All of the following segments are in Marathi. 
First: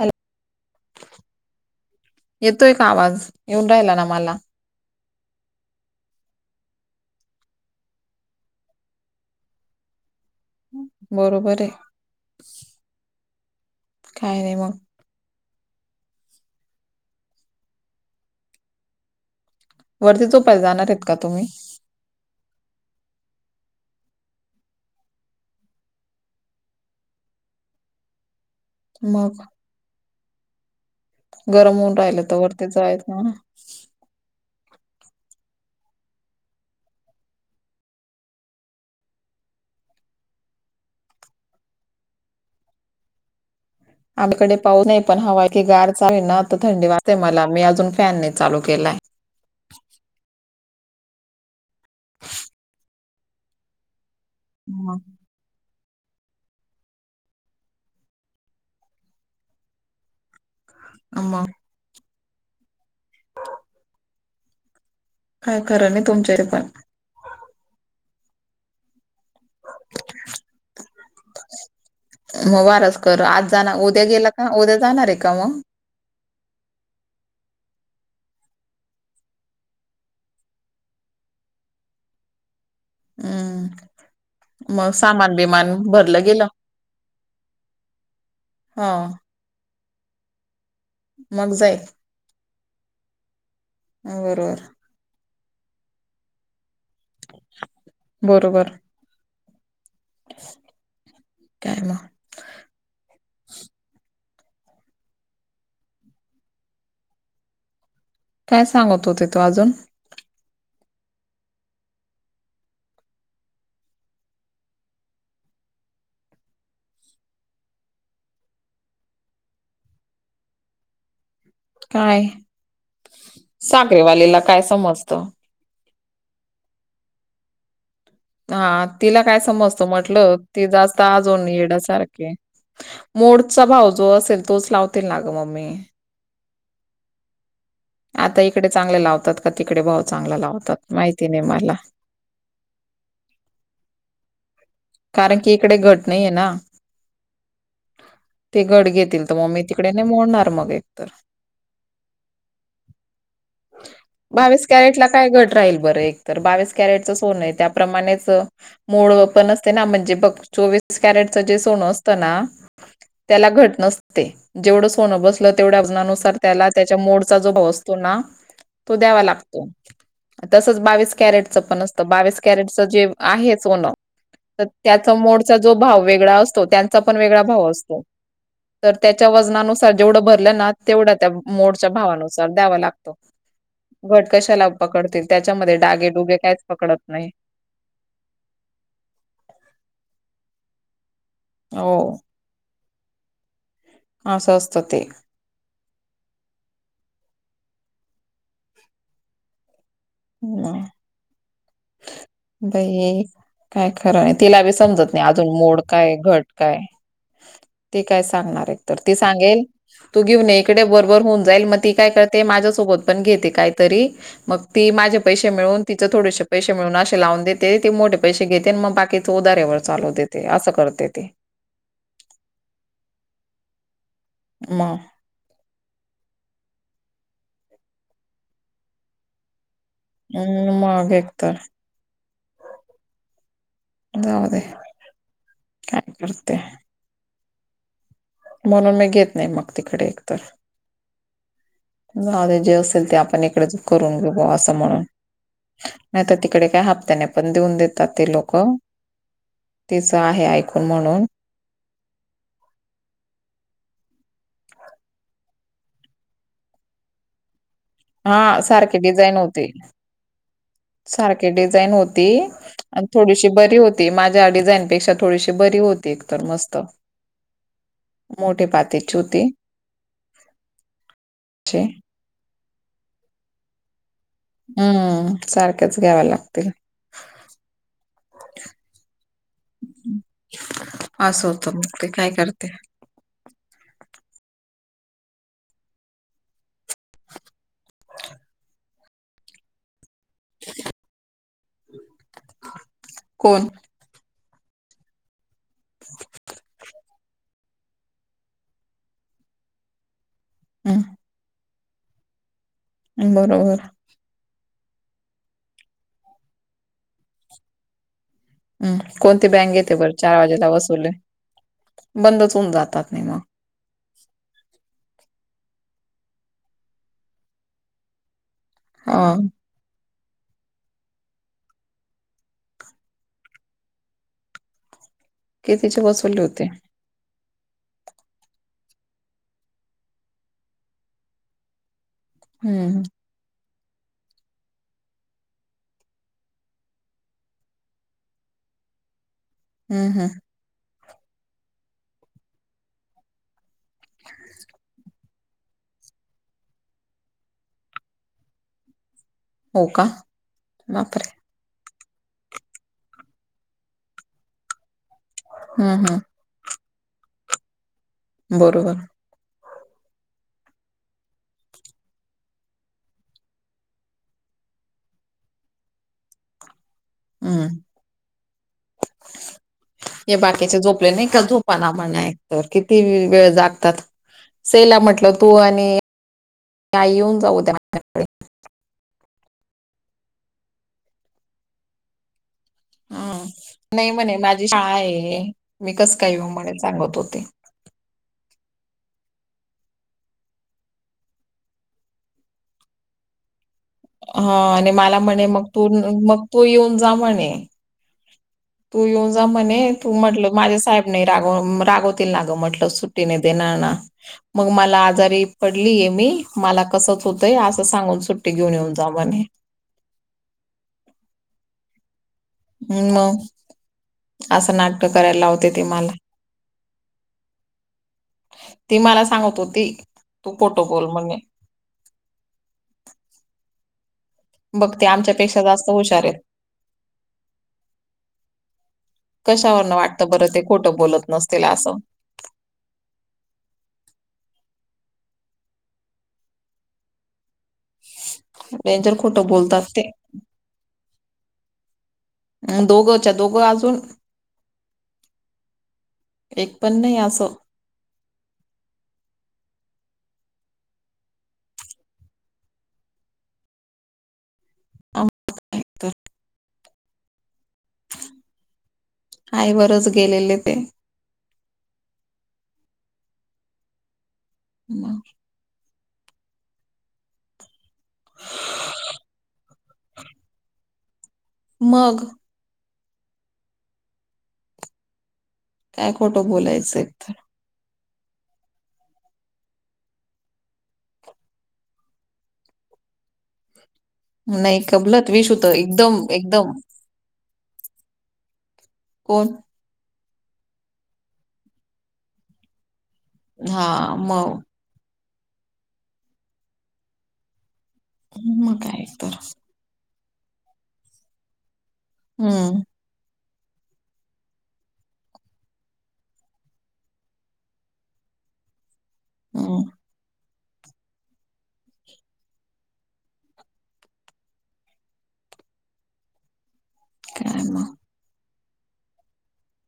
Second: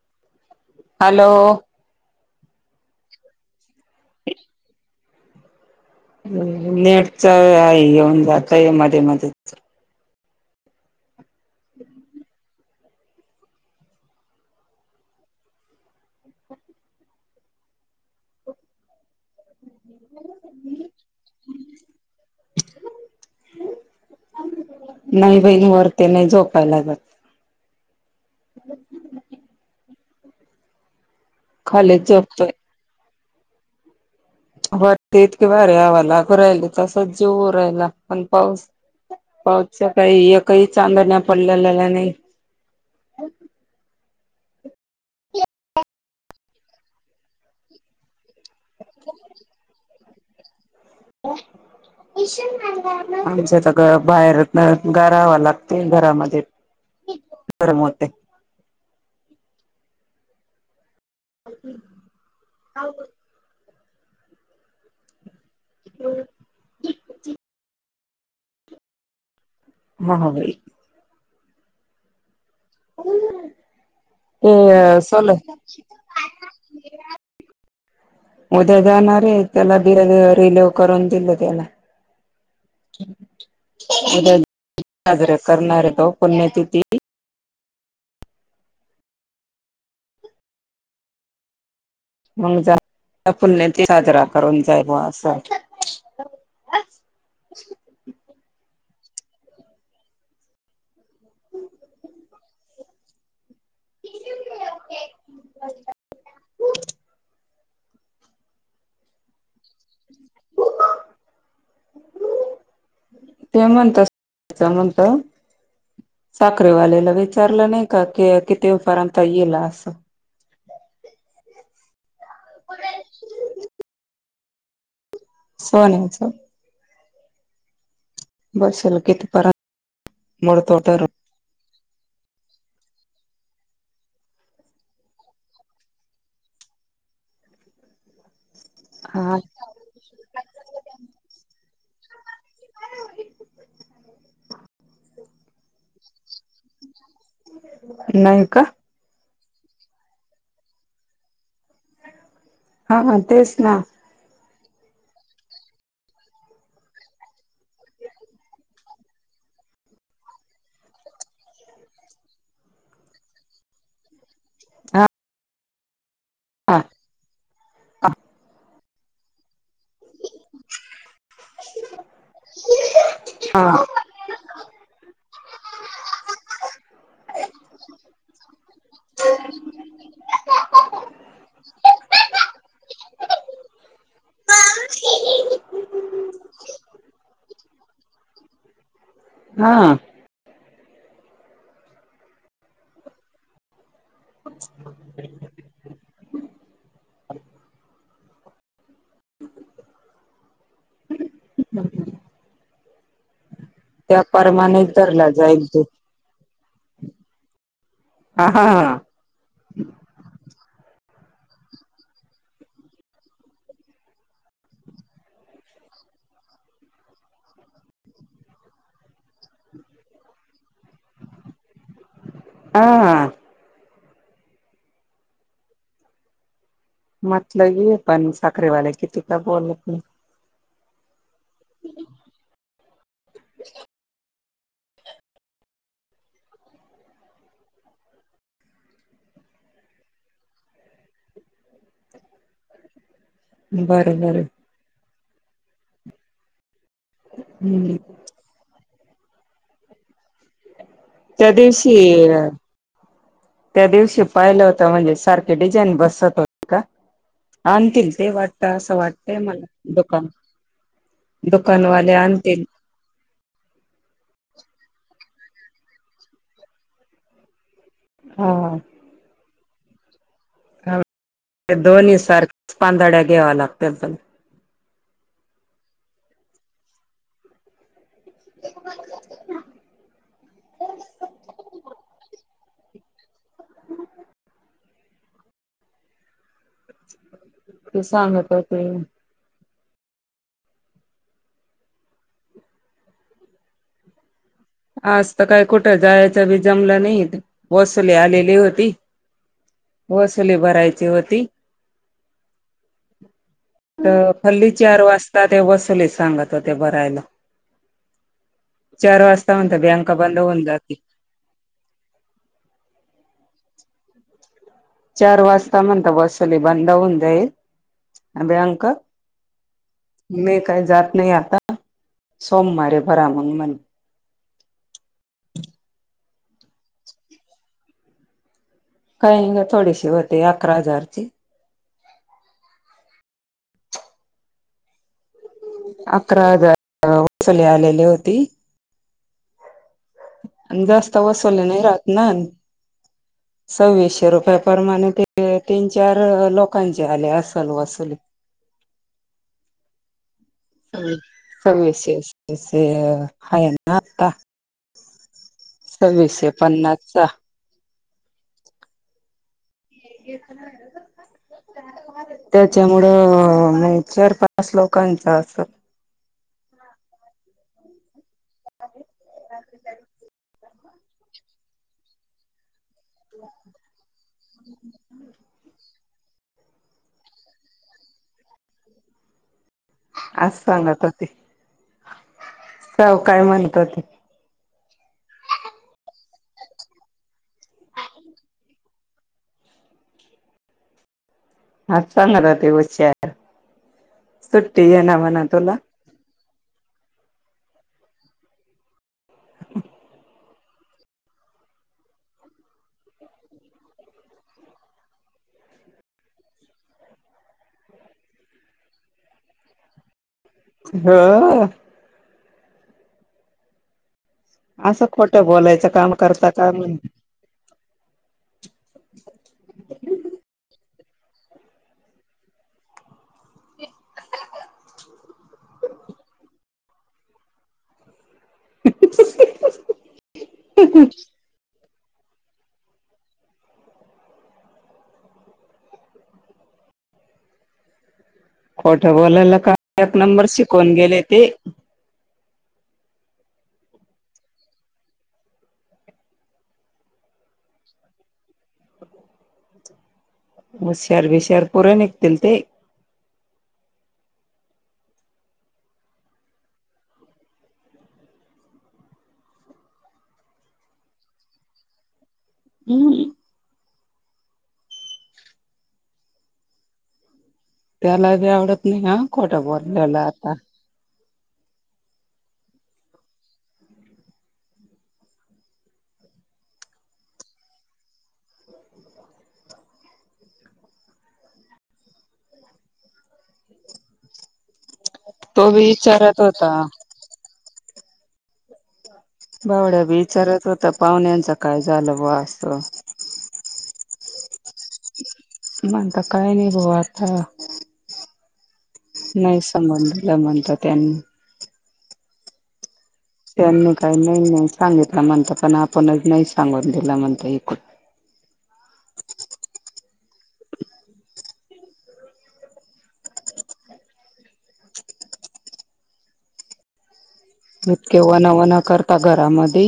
Hello hello. येतोय का आवाज? येऊन राहिला ना मला. नेटच आहे येऊन जातय मध्ये, मध्येच. बरोबर आहे. काय नाही मग. वरती झोपायला जाणार आहेत का तुम्ही? नाही बहीण वरते नाही झोपायला जात. मग? गरम होऊन खालीच राहिलं तर झोपतोय वरतीच जायचा म्हण वरती इतकी भारी हवा लागु राहिली तसच जिव होऊ राहिला पण पाऊस पाऊच काही एकही चांदण्या पडलेल्या नाही. आम कडे पाऊ नाही पण हवा इथे गार चावी ना तरता थंडी वाचतेय मला मी अजून फॅन नाही चालू केलाय. आमच ग बाहेर मग गारवा लागत ते घरामध्ये गरम होते. आम [inaudible] काय खरं नाही तुमच्या पण महा बाई. मग वारच कर आज जाणार उद्या गेला का उद्या ते जाणार आहे सोल का मग? [unintelligible] उद्या जाणार आहे त्याला बि रिलेव करून दिलं त्याला. [unintelligible] हम्म उद्या मग सामान साजरी करणार आहे तो पुण्यतिथी हा. मग जाईल. मग जा पुण्यतिथी साजरा करून बरोबर जाईल मग अस. बरोबर. काय म? [unintelligible] काय सांगत होते, तू अजून? [inaudible] [unintelligible] ते म्हणता [unintelligible] ते म्हणत. साखरेवालेला विचारलं नही का, के किती उ पर्यन्त येईल असं? काय, साखरेवालेला काय समजत? सोन्याचं. आं, बसेल तिला काय कितीपर्यंत समजत म्हटलं, ते मोडतो जास्त तर आज दोन येडा सारखे, मोडचा भाव जो असेल, तोच लावतील ना ग मम्मे. आता इकडे चांगले लावतात, हा का तिकडे भाव चांगला लावतात? माहिती नही माला. कारण कि इकडे घट नहीये ना, नाही का ते घट घेतील. त मोमी तिकडे नही मोडणार, मग एक तर हा हा, तेच ना. बावीस कॅरेटला काय घट राहील, बरं एक तर, बावीस कॅरेटचं सोन य त्याप्रमाणेच मूळ व पण असते ना, म्हणजे बघ, चोवीस कॅरेटचं, जे सोनं असतं ना त्याला घट नसते, जेवढं हा सोनं बसलं, तेवढ्या वजनानुसार त्याला हा त्याच्या मोडचा, जो भाव असतो ना, तो द्यावा लाग तो, तसच बावीस कॅरेटच पण असतं, बावीस कॅरेटच जे आहे हा सोनं त त्याचा मोडचा जो भाव वेगळा असतो, त्यांचा पण वेगळा भाव असतो. तर त्याच्या वजनानुसार जेवढं भरलं ना, तेवढा त्या मोडच्या भावानुसार द्याव लाग घट कशाला पकडतील, त्याच्यामध्ये डागेडुगे काहीच पकडत नाही. हां. हो. असं असत ते. वा, बऐ ए. काय त्या खरंय, तिला बी परमानेच समजत नाही धरला अजून, जाईल मोड तो काय?, घट काय? ते काय हा हा सांगणार, एक तर, ते सांगेल तू घेऊन इकडे, वरवर होऊन जाईल, मग ती काय करते, माझ्यासोबत पण घेते, काहीतरी, मग ती माझे पैशे मिळून, तिचें थोडेसे पैशे मिळून, अशे लावून देते, ती मोठे पैशे घेते, मग बाकी तो उदाऱ्यावर चालू देते, असं करते ती. आ हा. मग? म्हटलं ये पण साखरेवाले किती का बोलत न? हम्, मागे तर, जाऊ दे. काय करते? म्हणून मी घेत नही, मग तिकडे एकतर. जाऊदे, जे असेल, ते आपण इकडेच नाही करून बरं घे बरं बा अस. म्हणूण, नाही त तिकडे काय, हप्त्याने पण देऊन हम्म देतात, ते लोकं तिचं आहे, ऐकून म्हणून. त्या दिवशी अ त्या दिवशी पाहिलं होत, म्हणजे सारखे डिझाईन बसत होते का? आण तील. हां सारखें डिझाईन होते सारखी डिझाईन दुकानवाले होती. आणतील आणि थोडीशी बरी होती माझ्यां डिझाईनपेक्षा थोडीशी बरी होती एकतरं मस्तं मोठी हा पात्यांची होती. अशी. त्यां दोन्ही सांरख्या पांदड्या घ्यांवा लागतं पणं हम्मं साखरेचं घ्यावं लागतील. असं होतं मंग ते कायं करते. [unintelligible] ते सांगत होते कोणं. आंज तरं कायं कुठं जायचं बी जमलं नाहीं बसले आलेली होती. वसली भरांयची होती. बरोबर. तरं खल्ली चार वाजतां ते बसले सांगत होते भरांयला. हम्मं कोणती वाजता बँक म्हणत येते बँका बरं चार बंद होऊन वाजेला जातील वसवले बंदच होऊंन जातांत नाहीं मगढ. चार वाजंता म्हणतां बसली बंद होऊंन जाईल. हो कां हा मी कांहीं जातं नाहीं आंता सोमवारे बरां मंग मणे. कि तिचे बसवले होते. कांहीं कां थोडीशी होते अकरा हजांरची. हम्मं हम्मं. अकरा हजांर वसली आलेली होती. हम्मं हम्मं. आणि जास्तं वसवले नाहीं राहतं नां सव्वीशे रुपया परमांणे ते. ते तीनं चार लोकांचे आले असलं वसूंल. हो कां. सशेष हं नां आंता. हम्म हम्म सव्वीसे पन्नासचां बरोबर. घेतं नां. त्यांच्यामुळे चार पांच लोकांचा असं. हम्मं. हे बाकीचे झोपले नाहीं कां झोपांना म्हणयं. तरं किती वेळं जागतांत सेला म्हटलं. तूं आणि आई येऊंन जाऊं त्यां उद्यां आंज सांगत हो ते. हां नाहीं म्हणे माझी शाळां आहे मी कसं कायं येऊं म्हणे सांगत होते. हां चांगलं रे तेवं श. हां आणि मलां म्हणे मंग तुला तूं मंग तूं येऊंन जां म्हणे. तूं येऊंन जां म्हणे तूं म्हटलं माझ्या साहेबने रांगव रांगवतील नां गं म्हटलं सुट्टीने देणारं नां. मंग मलां आजारी पडलीय मी मलां कसंच होतंय असं सांगून सुट्टी घेऊंन येऊंन जां म्हणे. अं हां. हम्मं मंग असं नाटकं करांयला खोटं लावते ते बोलायचं काम मलां. करता का म्हण ती मलां सांगत होती तूं फोटोबोल म्हणणे. बघं ते आमच्यांपेक्षा जास्तं हुंशार आहेत. कशांवरून वाटतं बरं ते खोटं बोलंत नसतील असं. खोट डेंजर खोटं बोलायला का बोलतात ते. एक नंबर शिकवून गेले ते. अन दोघंच्या दोघं अजून. एक पण नाही असं‌. होश्यार बिशर पोरे निघतील ते. आम्हाला काय तर आईवरच गेलेले ते. हम्म. मग. त्याला बी आवडत नाही हा खोट बोललेल आता. मग. काय खोटं बोलायचं एक तर. नाही कबलत विशूत तो बी एकदम, विचारत होता एकदम कोण भावड्या बी विचारत होता पाहुण्यांच काय झालं बो अस. हा मग. म्हणता कायही नाही बो आता. मग काय? तर नाही संबंध दिल म्हणतात त्यांनी. हम्म. त्यांनी काही नाही, नाही सांगितलं म्हणत पण आपणच नाही सांगून दिलं म्हणत इकूण. हम्म. [inaudible] इतके वनावना करता घरामध्ये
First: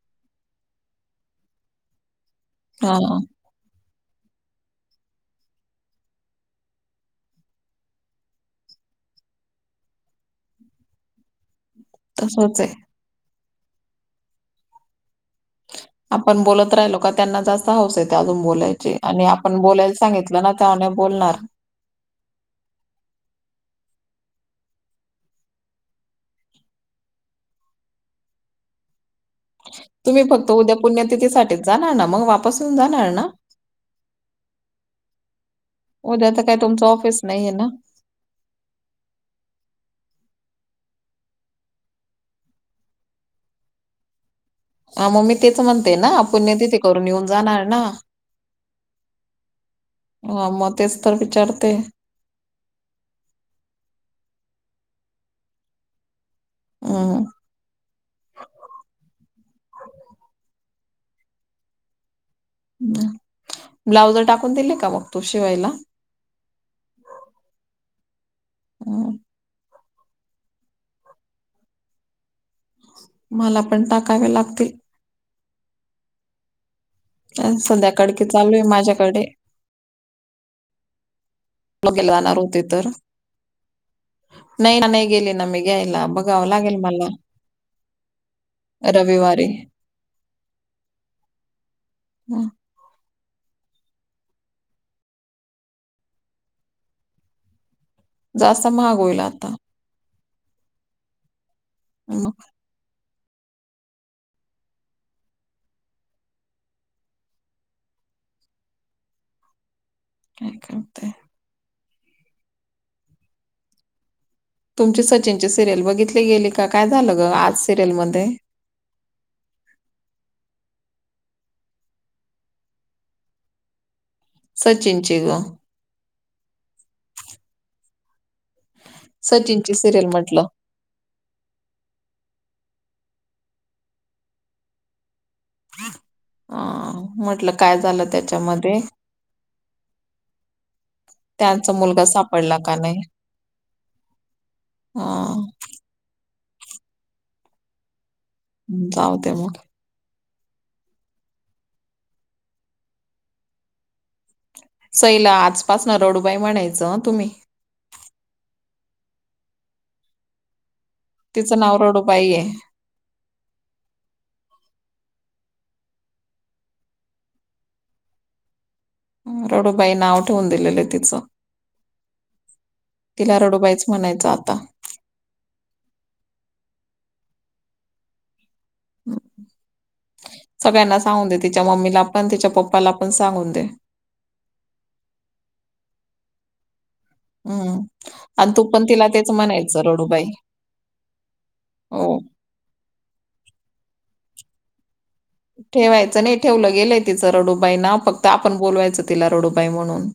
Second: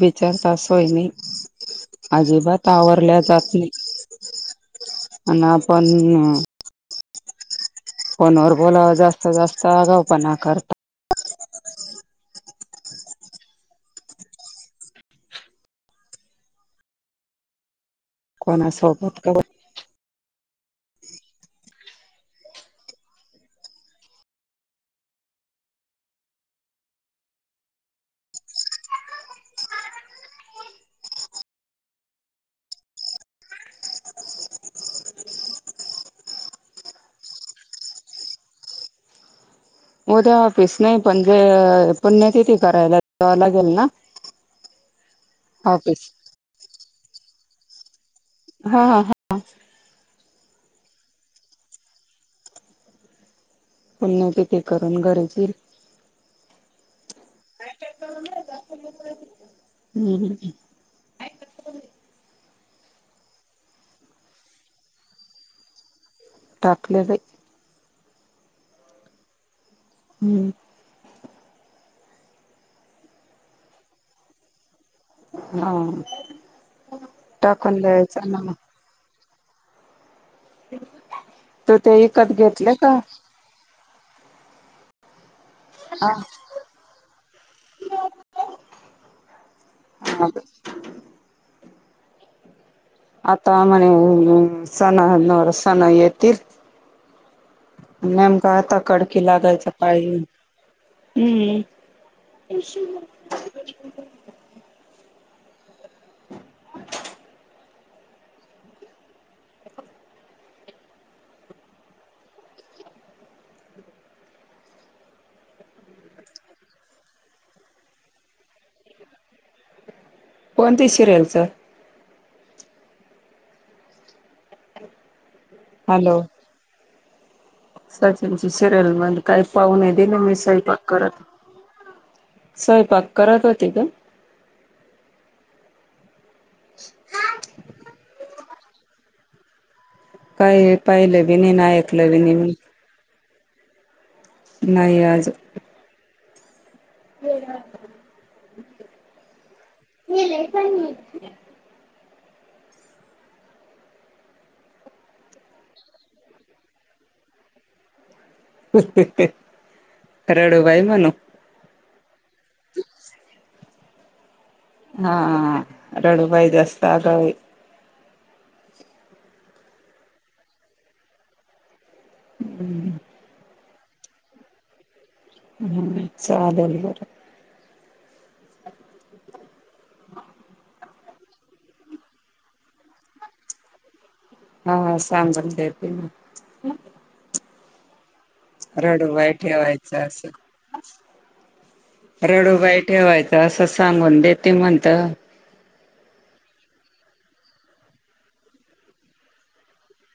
बिचारता असोय नाही. अजिबात हा आवरल्या जात नाही आणि आपण फोन वर बोलावं जास्त, जास्त आगाऊ पण करता. तसच आहे. आपण बोलत राहिलो का त्यांना जास्त हौस येते अजून बोलायचे कोणासोबत आणि का आपण बोलायला सांगितलं तेव्हा नाही बोलणार. तुम्ही फक्त उद्या पुण्यतिथीसाठीच जाणार ना मग वापस येऊन जाणार ना? उद्या तर काय तुमच ऑफिस नाहीये ना? उद्या ऑफिस नाही पण जे पुण्यातिथी करायला जाव लागेल ना. ह मग मी तेच म्हणते ऑफिस ना पुण्यातिथे करून निघुन जाणार ना? हा हा हा. ह मग तेच तर विचारते. पुण्यातिथे करून घरीच येईल. हम्म. हम्म. ब्लाऊज टाकून दिले का व तु शिवायला? टाकले बाई. हम्म. हम्म. मला पण टाकावे लागतील. हम्म. संध्या काडकी चालू मग आहे माझ्याकडे. तू ते गेला विकत जाणार होते घेतले तर. का? नाही न नाही गेली न मी घ्यायला हा बघाव लागेल मला. रविवारी हा ह.. आंता म्हणे संण नं सणं येतील मंन जास्त कांता महाग होईल कडकी आता लागलचां पाई हम्मं हं इश्यूं कायं करतांय तुमची सचिन सिरियल बघितली गेली कां कायं झालं गं आंज सिरियलमध्यें कोणती शिरयलचं सचिनची गं हॅलो सचिन सिरियल म्हंणे कांहीं सचिनची पांहू नये सिरियल देली नां मी म्हटलं सईपाक करतं स्वयंपाक करतं होती गं अं म्हटलं कायं झालं त्यांच्यामध्ये कांहीं पाहिलं बी नाहीं नां ऐकलं बी नाहीं मी कां नाहीं नाहीं आंज हं हम्मं जावते मंग मले लेसन नाहीं सैला आंजपासून नं रडूंबाई म्हणायचं तुम्हीं रडूं बाई म्हणूं तिचं नांव रडूं बाई आहे हां रडूं बाई जास्तं अंगवू आहे रडूं बाई नांव ठेवूंन दिलेलं आहे तिचं हम्मं तिलां रडूंबाईचं म्हणायचं आंता हम्मं चालेल बरं सगळ्यांना सांगून दे तिच्यां मम्मीला पणं तिच्यां पप्पांला पणं सांगून दे हां सांग दे हम्मं आणि तूं पणं तिला रडूबाई तेचं म्हणायचं ठेवायचं रडूंबाई असं हो रडूं बाई ठेवायचं असं सांगून देते म्हणतं ठेवायचं नाहीं ठेवलं गेलंय तिचं रडूंबाई नांव फक्तं आपणं बोलवायचं तिलां रडूंबाई म्हणूंन